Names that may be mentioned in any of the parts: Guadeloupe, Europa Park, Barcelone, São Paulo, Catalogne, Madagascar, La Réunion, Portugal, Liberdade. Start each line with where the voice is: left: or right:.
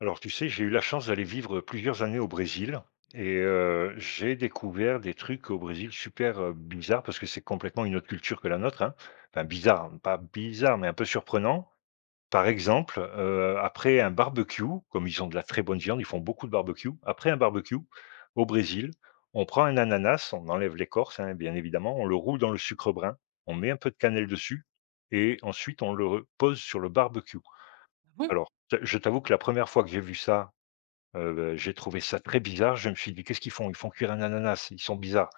left: Alors, tu sais, j'ai eu la chance d'aller vivre plusieurs années au Brésil et j'ai découvert des trucs au Brésil super, bizarres parce que c'est complètement une autre culture que la nôtre, hein. Enfin bizarre, pas bizarre, mais un peu surprenant. Par
right: Mmh.
left: exemple, après un barbecue, comme ils ont de la très bonne viande, ils font beaucoup de barbecue. Après un barbecue au Brésil, on prend un ananas, on enlève l'écorce, hein, bien évidemment, on le roule dans le sucre brun, on met un peu de cannelle dessus et ensuite on le pose sur le barbecue.
right: Ah bon?
left: Alors, je t'avoue que la première fois que j'ai vu ça, j'ai trouvé ça très bizarre. Je me suis dit: «Qu'est-ce qu'ils font? Ils font cuire un ananas, ils sont bizarres.»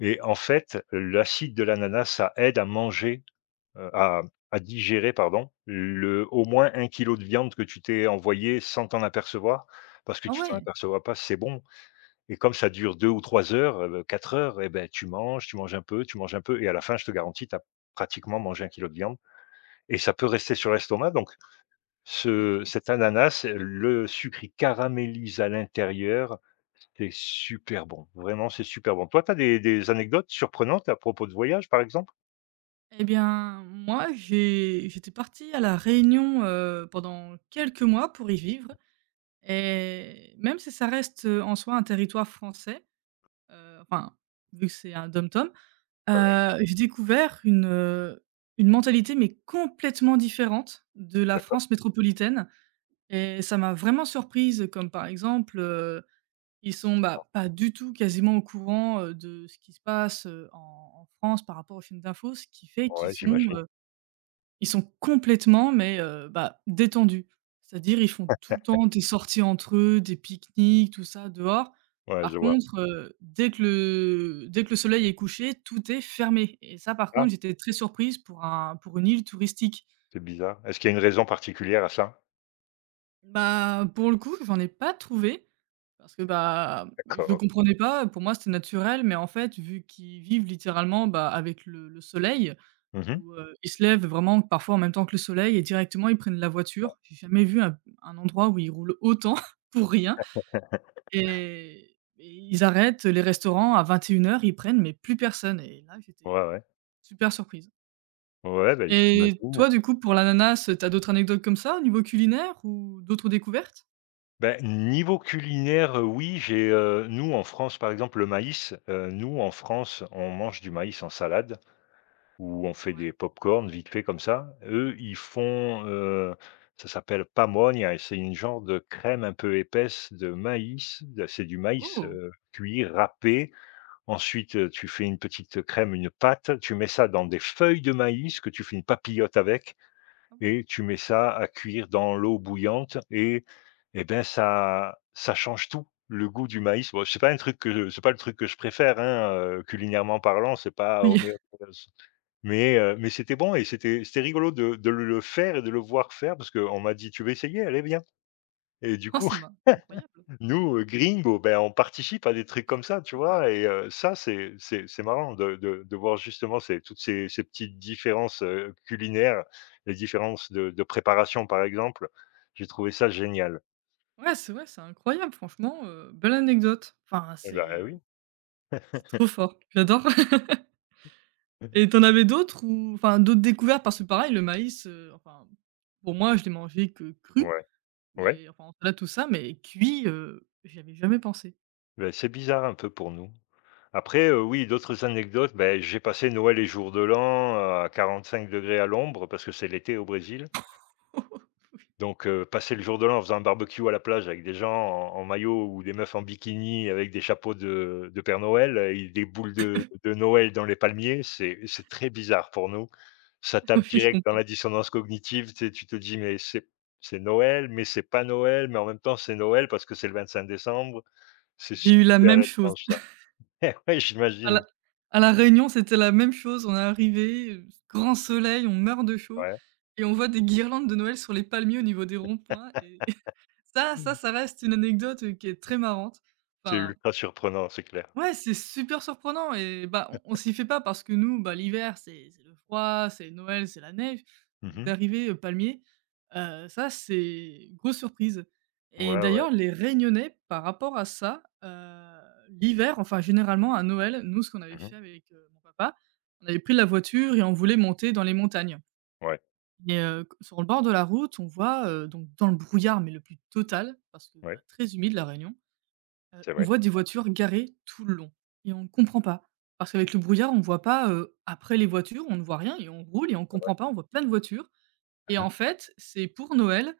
left: Et en fait, l'acide de l'ananas, ça aide à manger, à digérer, pardon, le au moins un kilo de viande que tu t'es envoyé sans t'en apercevoir. Parce que
right: Ah
left: tu t'en
right: ouais!
left: apercevras pas, c'est bon, et comme ça dure 2 ou 3 heures, 4 heures, et ben, tu manges un peu, tu manges un peu et à la fin, je te garantis, tu as pratiquement mangé un kilo de viande et ça peut rester sur l'estomac. Donc
right: Ah
left: ce
right: d'accord.
left: cet ananas, le sucre, il caramélise à l'intérieur. C'est super bon, vraiment, c'est super bon. Toi, tu as des anecdotes surprenantes à propos de voyage, par exemple?
right: Eh bien, moi, j'étais partie à La Réunion, pendant quelques mois pour y vivre et même si ça reste, en soi un territoire français, enfin, vu que c'est un dom-tom,
left: Ouais, ouais,
right: j'ai découvert une mentalité mais complètement différente de la
left: d'accord.
right: France métropolitaine et ça m'a vraiment surprise comme par exemple, ils sont, bah, pas du tout quasiment au courant, de ce qui se passe, en France par rapport aux films d'info, ce qui fait qu'ils
left: Ouais,
right: sont,
left: j'imagine.
right: ils sont complètement mais, bah, détendus. C'est-à-dire ils font tout le temps des sorties entre eux, des pique-niques, tout ça dehors.
left: Ouais,
right: Par
left: je vois.
right: contre, dès que le soleil est couché, tout est fermé et ça par
left: Ah,
right: contre, j'étais très surprise pour un pour une île touristique.
left: c'est bizarre. Est-ce qu'il y a une raison particulière à ça?
right: Bah, pour le coup, j'en ai pas trouvé. Parce que, bah, je
left: D'accord.
right: comprenais pas, pour moi c'était naturel, mais en fait, vu qu'ils vivent littéralement, bah, avec le soleil,
left: Mmh.
right: où, ils se lèvent vraiment parfois en même temps que le soleil et directement ils prennent la voiture. J'ai jamais vu un endroit où ils roulent autant pour rien et et ils arrêtent les restaurants à 21 heures. Ils prennent, mais plus personne et là
left: Ouais,
right: j'étais
left: ouais.
right: super surprise.
left: Ouais, ben
right: Et
left: j'imagine.
right: toi du coup pour l'ananas, t'as d'autres anecdotes comme ça au niveau culinaire ou d'autres découvertes?
left: Ben niveau culinaire, oui, j'ai, nous, en France, par exemple, le maïs, nous, en France, on mange du maïs en salade. Ou on fait des pop-corn vite fait comme ça. Eux, ils font, ça s'appelle pamonia, c'est une genre de crème un peu épaisse de maïs, de c'est du maïs,
right: Oh!
left: cuit, râpé. Ensuite, tu fais une petite crème, une pâte, tu mets ça dans des feuilles de maïs que tu fais une papillote avec,
right: Ah oui.
left: et tu mets ça à cuire dans l'eau bouillante, et eh ben, ça change tout, le goût du maïs. Bon, c'est pas le truc que je préfère, hein, culinairement parlant, c'est pas au
right: Oui.
left: meilleures, mais c'était bon et c'était rigolo de le faire et de le voir faire parce qu'on m'a dit: «Tu veux essayer? Elle est bien.» Et du
right: Ah
left: coup,
right: c'est ma incroyable.
left: nous, gringos, ben, on participe à des trucs comme ça, tu vois? Et ça, c'est marrant de voir justement ces toutes ces ces petites différences, culinaires, les différences de préparation, par exemple. J'ai trouvé ça génial.
right: Ouais, c'est incroyable franchement, belle anecdote. Enfin,
left: Et bah,
right: c'est
left: oui.
right: c'est trop fort, j'adore. Et t'en avais d'autres ou enfin, d'autres découvertes? Parce que pareil, le maïs, enfin, pour moi, je l'ai mangé que cru,
left: Ouais, ouais,
right: mais enfin, là, tout ça, mais cuit, j'y avais jamais pensé.
left: ben c'est bizarre un peu pour nous. Après, oui, d'autres anecdotes, beh, j'ai passé Noël et jour de l'an à 45 degrés à l'ombre parce que c'est l'été au Brésil. Donc, passer le jour de l'an en faisant un barbecue à la plage avec des gens en maillot ou des meufs en bikini avec des chapeaux de Père Noël et des boules de Noël dans les palmiers, c'est très bizarre pour nous. Ça tape
right: OK, je
left: direct dans la
right: comprends.
left: dissonance cognitive, tu sais, tu te dis: «Mais c'est Noël, mais c'est pas Noël, mais en même temps c'est Noël parce que c'est le 25 décembre.» C'est
right: J'ai eu la
left: super
right: même chose.
left: étrange, ça. Ouais,
right: À
left: j'imagine.
right: la à La Réunion, c'était la même chose. On est arrivé, grand soleil, on meurt de chaud
left: Ouais.
right: et on voit des guirlandes de Noël sur les palmiers au niveau des ronds-points, et ça reste une anecdote, qui est très marrante.
left: C'est
right: Enfin,
left: ultra surprenant, c'est clair.
right: ouais, c'est super surprenant et bah, on s'y fait pas parce que nous, bah, l'hiver, c'est le froid, c'est Noël, c'est la neige. Donc,
left: Mmh.
right: d'arriver, palmier, ça, c'est une grosse surprise et
left: Ouais, ouais.
right: d'ailleurs, les Réunionnais, par rapport à ça, l'hiver, enfin, généralement, à Noël, nous, ce qu'on avait
left: Mmh.
right: fait avec, mon papa, on avait pris la voiture et on voulait monter dans les montagnes.
left: Ouais,
right: Et q sur le bord de la route, on voit, donc dans le brouillard, mais le plus total, parce que, bah,
left: ouais,
right: très humide La Réunion,
left: c'est
right: on
left: vrai,
right: voit des voitures garées tout le long et on ne comprend pas. Parce qu'avec le brouillard, on ne voit pas, après les voitures, on ne voit rien et on roule et on ne
left: c'est vrai.
right: comprend pas, on voit plein de voitures et
left: Mmh.
right: en fait, c'est pour Noël,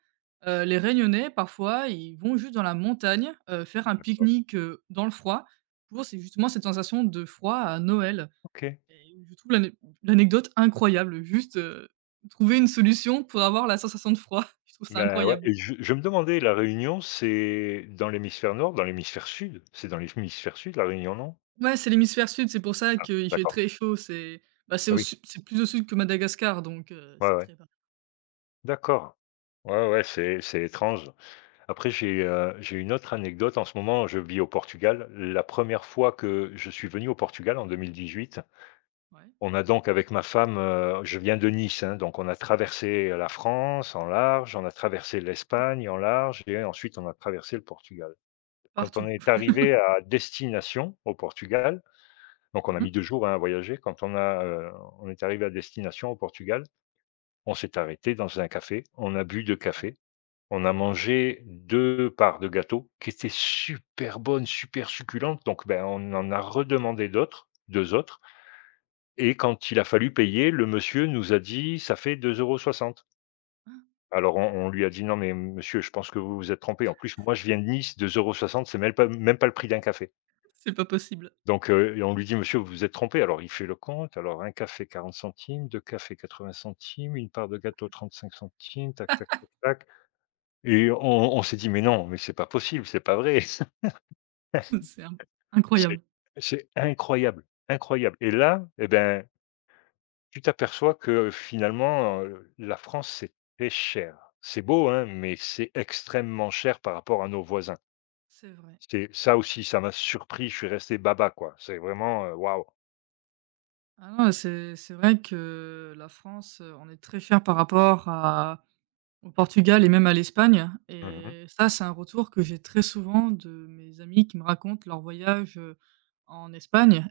right: les Réunionnais, parfois, ils vont juste dans la montagne, faire un
left: D'accord.
right: pique-nique, dans le froid pour c'est justement cette sensation de froid à Noël.
left: OK.
right: Et je trouve l'anecdote incroyable, juste, trouver une solution pour avoir la sensation de froid. Je trouve ça
left: Bah, ouais,
right: incroyable.
left: et je me demandais, la Réunion, c'est dans l'hémisphère nord, dans l'hémisphère sud? C'est dans l'hémisphère sud, la Réunion, non?
right: Ouais, c'est l'hémisphère sud, c'est pour ça
left: Ah,
right: qu'il fait
left: d'accord.
right: très chaud. C'est, bah, c'est
left: Ah
right: au
left: oui,
right: su c'est plus au sud que Madagascar, donc
left: ouais,
right: c'est
left: ouais.
right: très par
left: D'accord. Ouais, ouais, c'est étrange. Après j'ai une autre anecdote. En ce moment, je vis au Portugal. La première fois que je suis venu au Portugal, en 2018.
right: ouais,
left: On a donc avec ma femme, je viens de Nice, hein, donc on a traversé la France en large, on a traversé l'Espagne en large et ensuite on a traversé le Portugal. Quand on
right: partout.
left: est arrivé à destination au Portugal, donc on a
right: Mmh.
left: mis 2 jours, hein, à voyager. Quand on est arrivé à destination au Portugal, on s'est arrêté dans un café, on a bu 2
right: Ouais.
left: cafés, on a mangé 2 parts de gâteau qui étaient super bonnes, super succulentes, donc ben, on en a redemandé d'autres, 2 autres. Et quand il a fallu payer, le monsieur nous a dit: «Ça fait deux euros soixante.» Alors on lui a dit: «Non mais monsieur, je pense que vous vous êtes trompé. En plus, moi je viens de Nice, deux euros soixante, c'est même pas le prix d'un café.»
right: C'est pas possible.
left: Donc, et on lui dit: «Monsieur, vous vous êtes trompé.» Alors il fait le compte, alors un café 40 centimes, 2 cafés 80 centimes, une part de gâteau 35 centimes, tac, tac, tac, tac. Et on s'est dit: «Mais non, mais c'est pas possible, c'est pas vrai.
right: C'est in
left: C'est
right: incroyable.
left: c'est incroyable, incroyable!» Et là, eh ben, tu t'aperçois que finalement, la France, c'est très cher. C'est beau, hein, mais c'est extrêmement cher par rapport à nos voisins.
right: C'est vrai.
left: C'est ça aussi, ça m'a surpris, je suis resté baba, quoi. C'est vraiment, waouh.
right: Ah non, c'est vrai que la France, on est très fiers par rapport à Au Portugal et même à l'Espagne
left: Mmh.
right: et ça, c'est un retour que j'ai très souvent de mes amis qui me racontent leur voyage, en Espagne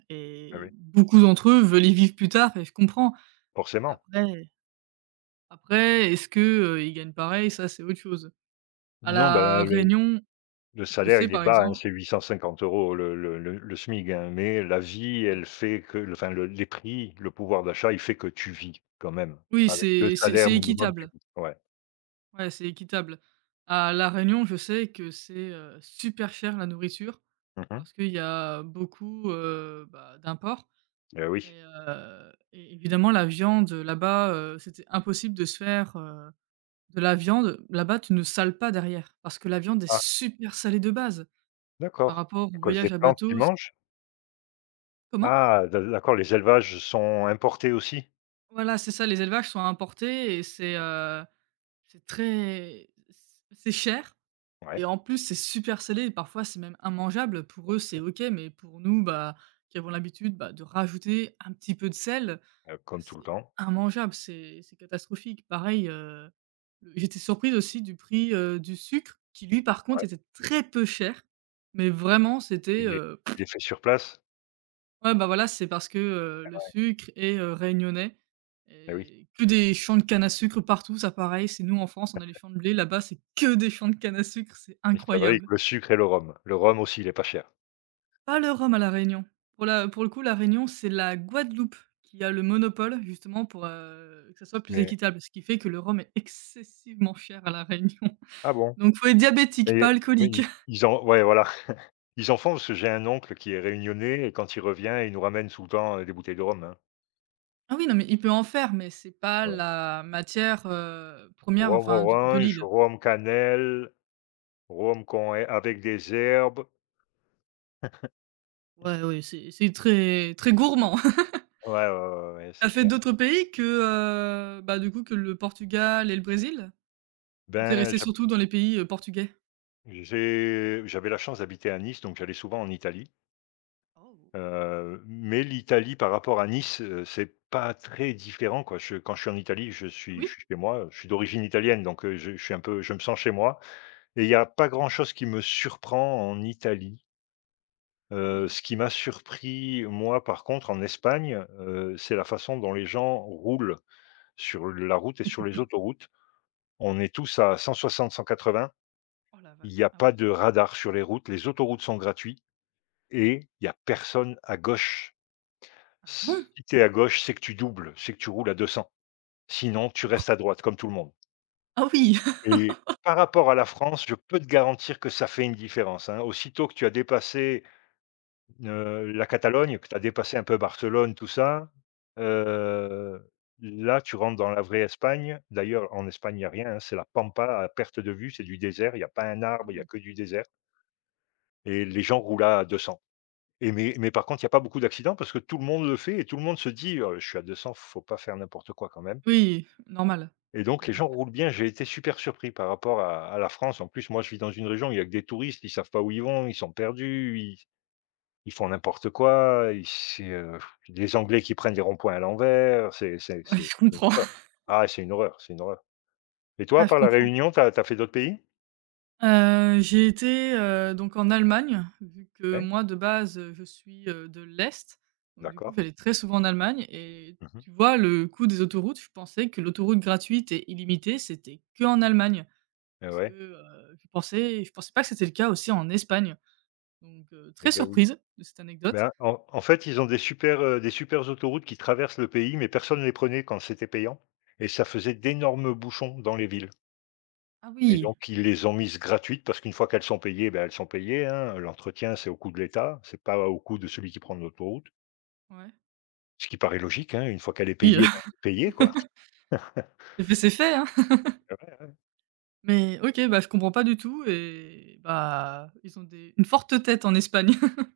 left: Ah oui,
right: et beaucoup d'entre eux veulent y vivre plus tard et je comprends.
left: forcément.
right: Après après est-ce que, ils gagnent pareil? Ça, c'est autre chose. À
left: Non, ben,
right: La
left: le
right: Réunion, je
left: salaire,
right: sais
left: il est
right: par
left: bas, hein,
right: exemple,
left: c'est 850 € le SMIC, hein, mais la vie,
right: ouais.
left: elle fait que le enfin, le les prix, le pouvoir d'achat, il fait que tu vis quand même.
right: Oui,
left: Avec le
right: c'est c'est
left: salaire
right: c'est
left: minimum, tu
right: équitable.
left: vis. Ouais.
right: Ouais, c'est équitable. À La Réunion, je sais que c'est, super cher la nourriture
left: Mmh.
right: parce qu'il y a beaucoup, bah, d'imports.
left: Eh oui.
right: Et évidemment la viande, là-bas, c'était impossible de se faire, de la viande. Là-bas, tu ne sales pas derrière parce que la viande est
left: Ah,
right: super salée de base par
left: d'accord.
right: rapport
left: À
right: au
left: cause des
right: voyage à
left: plantes qu'ils
right: bateau c
left: mangent?
right: comment?
left: Ah, d'accord, les élevages sont importés aussi?
right: Voilà, c'est ça, les élevages sont importés et c'est très c'est cher
left: Ouais,
right: et en plus, c'est super salé et parfois, c'est même immangeable. Pour eux, c'est OK, mais pour nous, bah, qui avons l'habitude, bah, de rajouter un petit peu de sel, bah,
left: comme tout le
right: c'est
left: temps.
right: immangeable, c'est catastrophique. Pareil, le j'étais surprise aussi du prix, du sucre qui lui, par contre,
left: Ouais,
right: était très peu cher, mais vraiment c'était,
left: il est il est fait sur place?
right: «Ouais, bah, voilà, c'est parce que, le sucre est, réunionnais»
left: Et oui,
right: et que des champs de canne à sucre partout, ça pareil, c'est nous en France, on a les champs de blé, là-bas, c'est que des champs de canne à sucre, c'est
left: ils fabriquent
right: incroyable.
left: le sucre et le rhum. Le rhum aussi, il est pas cher.
right: Pas le rhum à La Réunion. Pour le coup, La Réunion, c'est la Guadeloupe qui a le monopole justement pour, que ça soit plus
left: Mais
right: équitable. Ce qui fait que le rhum est excessivement cher à La Réunion.
left: ah bon?
right: Donc faut être diabétique,
left: Mais
right: pas
left: mais
right: alcoolique.
left: ils ils en ouais, voilà, ils en font parce que j'ai un oncle qui est réunionnais et quand il revient, il nous ramène tout le temps, des bouteilles de rhum, hein.
right: Ah oui, non mais il peut en faire, mais c'est pas
left: Voilà.
right: la matière, 1
left: Rhum
right: enfin de
left: orange,
right: l'île.
left: rhum cannelle, rhum con avec des herbes.
right: Ouais, oui, c'est très très gourmand.
left: Ouais, ouais, ouais, ouais, c'est
right: T'as fait
left: clair.
right: d'autres pays que, bah, du coup que le Portugal et le Brésil? Ou t'es
left: Ben,
right: resté surtout dans les pays, portugais?
left: j'avais la chance d'habiter à Nice, donc j'allais souvent en Italie.
right: Oh!
left: Mais l'Italie par rapport à Nice, c'est pas très différent, quoi. Je quand je suis en Italie,
right: Ah
left: je
right: oui?
left: suis chez moi, je suis d'origine italienne, donc je suis un peu, je me sens chez moi et il y a pas grand chose qui me surprend en Italie.
right: Ah ouais.
left: Ce qui m'a surpris moi par contre en Espagne, c'est la façon dont les gens roulent sur la route et sur les autoroutes. On est tous à 160-180,
right: Oh la va
left: il y a
right: ah
left: pas
right: oui.
left: de radar sur les routes, les autoroutes sont gratuites et il y a personne à gauche.
right: Ah bon?
left: Si tu es à gauche, c'est que tu doubles, c'est que tu roules à 200. Sinon, tu restes à droite comme tout le monde,
right: Ah oui!
left: et par rapport à la France, je peux te garantir que ça fait une différence, hein. Aussitôt que tu as dépassé, la Catalogne, que tu as dépassé un peu Barcelone, tout ça, heu, là, tu rentres dans la vraie Espagne. D'ailleurs, en Espagne, il y a rien, hein, c'est la pampa à perte de vue, c'est du désert, il y a pas un
right: Ah
left: arbre, il y a
right: oui.
left: que du désert et les gens roulent à 200. Et mais par contre, il y a pas beaucoup d'accidents parce que tout le monde le fait et tout le monde se dit: je suis à 200, faut pas faire n'importe quoi quand même.»
right: Oui, normal.
left: Et donc
right: Ils
left: les gens
right: comprennent.
left: roulent bien, j'ai été super surpris par rapport à la France. En plus, moi, je vis dans une région où il y a que des touristes, ils savent pas où ils vont, ils sont perdus, ils font n'importe quoi, ils c'est, les Anglais qui prennent des ronds-points à l'envers, c'est c'est
right: Ouais,
left: c'est
right: je comprends.
left: voilà. Ah, c'est une horreur, c'est une horreur. Et toi,
right: Ah, je
left: par La
right: comprends.
left: Réunion, tu as fait d'autres pays?
right: J'ai été, donc en Allemagne, vu que
left: Ouais,
right: moi de base, je suis, de l'est, donc du coup
left: d'accord.
right: j'allais très souvent en Allemagne et
left: Mmh mh.
right: tu vois le coût des autoroutes, je pensais que l'autoroute gratuite et illimitée, c'était que en Allemagne
left: Eh
right: parce que,
left: ouais,
right: je pensais pas que c'était le cas aussi en Espagne, donc très
left: et beh, oui.
right: surprise de cette anecdote.
left: Ben, en fait, ils ont des super, des supers autoroutes qui traversent le pays, mais personne ne les prenait quand c'était payant et ça faisait d'énormes bouchons dans les villes.
right: Ah
left: Et
right: oui,
left: donc ils les ont mises gratuites parce qu'une fois qu'elles sont payées, ben elles sont payées, hein. L'entretien, c'est au coût de l'État, c'est pas au coût de celui qui prend l'autoroute,
right: ouais,
left: ce qui paraît logique, hein. Une fois qu'elle est
right: oui,
left: payée, bah, elle est payée, quoi. Ouais,
right: c'est fait, hein!
left: ouais.
right: Mais OK, bah, je comprends pas du tout et bah, ils ont des une forte tête en Espagne.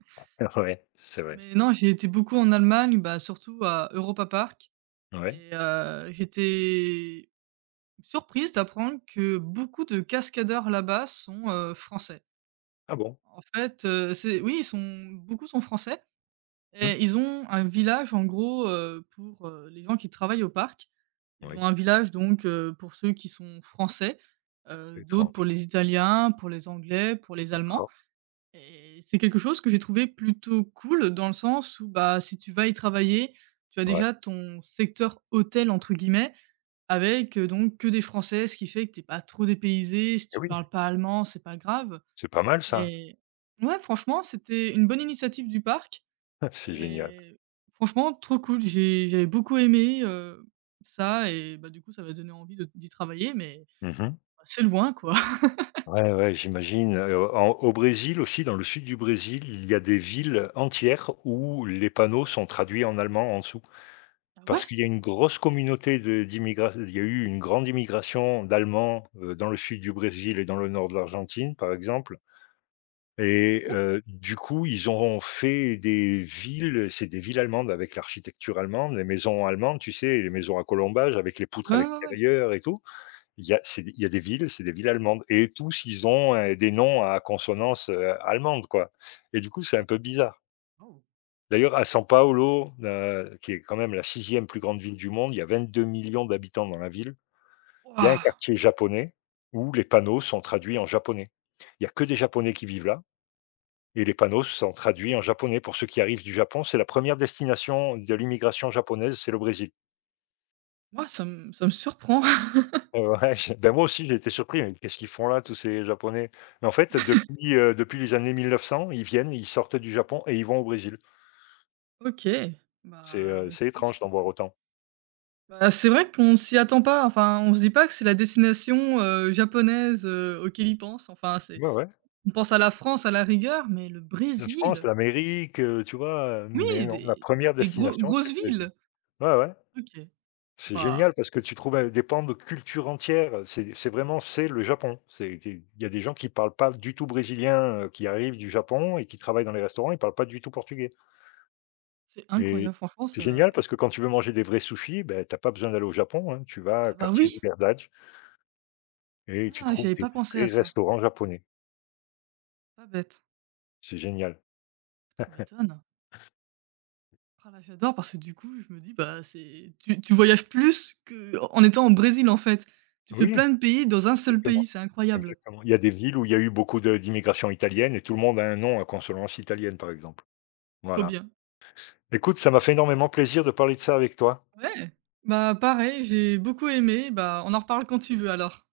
left: Ouais, c'est vrai.
right: Mais non, j'ai été beaucoup en Allemagne, bah, surtout à Europa Park
left: Ouais.
right: et j'étais surprise d'apprendre que beaucoup de cascadeurs là-bas sont, français.
left: Ah bon?
right: En fait, c'est oui, ils sont beaucoup sont français
left: Mmh.
right: et ils ont un village en gros, pour, les gens qui travaillent au parc. Ils
left: Oui,
right: ont un village donc, pour ceux qui sont français,
left: c'est
right: d'autres pour
left: étrange,
right: les italiens, pour les anglais, pour les allemands.
left: d'accord.
right: Et c'est quelque chose que j'ai trouvé plutôt cool dans le sens où, bah, si tu vas y travailler, tu as
left: Ouais.
right: déjà ton «secteur hôtel» entre guillemets avec, donc que des Français, ce qui fait que t'es pas trop dépaysé. Si
left: Eh
right: tu
left: oui,
right: parles pas allemand, c'est pas grave
left: c'est pas mal ça.
right: et ouais, franchement, c'était une bonne initiative du parc
left: C'est génial.
right: et franchement trop cool. J'avais beaucoup aimé, ça et bah, du coup, ça m'a donné envie de d'y travailler mais,
left: Mmh.
right: bah, c'est loin, quoi.
left: Ouais, ouais, j'imagine, en au Brésil aussi, dans le sud du Brésil, il y a des villes entières où les panneaux sont traduits en allemand en dessous.
right: Ah ouais?
left: Parce qu'il y a une grosse communauté de d'immigra il y a eu une grande immigration d'Allemands, dans le sud du Brésil et dans le nord de l'Argentine, par exemple,
right: Ah
left: et
right: bon?
left: du coup, ils ont fait des villes, c'est des villes allemandes avec l'architecture allemande, les maisons allemandes, tu sais, les maisons à colombage avec les poutres
right: Ouais,
left: à
right: ouais, ouais.
left: l'extérieur et tout. Il y a des villes, c'est des villes allemandes et tous, ils ont, des noms à consonance, allemande, quoi, et du coup, c'est un
right: Ah.
left: peu bizarre.
right: Oh!
left: D'ailleurs, à São Paulo, qui est quand même la sixième plus grande ville du monde, il y a 22 000 000 d'habitants dans la ville. Il y a un
right: Waouh!
left: quartier japonais où les panneaux sont traduits en japonais. Il y a que des Japonais qui vivent là et les panneaux sont traduits en japonais. Pour ceux qui arrivent du Japon, c'est la première destination de l'immigration japonaise, c'est le Brésil.
right: Moi, ça me surprend.
left: Ouais, je ben, moi aussi, j'ai été surpris, mais qu'est-ce qu'ils font là tous ces Japonais? Mais en fait, depuis les années 1900, ils viennent, ils sortent du Japon et ils vont au Brésil.
right: OK, bah,
left: C'est
right: grosse
left: étrange d'en voir
right: surprise.
left: autant.
right: Bah, c'est vrai qu'on s'y attend pas, enfin, on se dit pas que c'est la destination, japonaise, auquel ils pensent. Enfin, c'est
left: Ouais, ouais.
right: on pense à la France à la rigueur, mais le
left: La France,
right: Brésil?
left: l'Amérique, tu vois? Mais
right: Oui,
left: non, la
right: des
left: première
right: des gros
left: destination, c'est le
right: grosses
left: Brésil.
right: villes.
left: Ouais, ouais,
right: OK,
left: c'est
right: bah,
left: génial parce que tu trouves, des pans de culture entière. C'est vraiment, c'est le Japon. C'est tu es il y a des gens qui parlent pas du tout brésilien, qui arrivent du Japon et qui travaillent dans les restaurants, ils parlent pas du tout portugais,
right: c'est
left: et
right: incroyable franchement
left: c'est génial
right: ça.
left: parce que quand tu veux manger des vrais sushis, beh, tu as pas besoin d'aller au Japon, hein. Tu vas au
right: Ah bah,
left: quartier
right: oui!
left: Liberdade et tu
right: Ah,
left: trouves
right: j'avais
left: des
right: pas pensé
left: vrais
right: à ça,
left: restaurants japonais.
right: pas bête.
left: C'est génial.
right: Tu m'étonnes. Ah là, j'adore parce que du coup, je me dis, bah, c'est tu tu voyages plus qu'en étant au Brésil, en fait. Tu fais
left: Oui,
right: plein de pays dans un seul
left: exactement.
right: pays, c'est incroyable.
left: Exactement. Il y a des villes où il y a eu beaucoup de d'immigration italienne et tout le monde a un nom à consonance italienne, par exemple.
right: Trop
left: Voilà.
right: bien.
left: Écoute, ça m'a fait énormément plaisir de parler de ça avec toi.
right: Ouais, bah, pareil, j'ai beaucoup aimé, bah, on en reparle quand tu veux alors.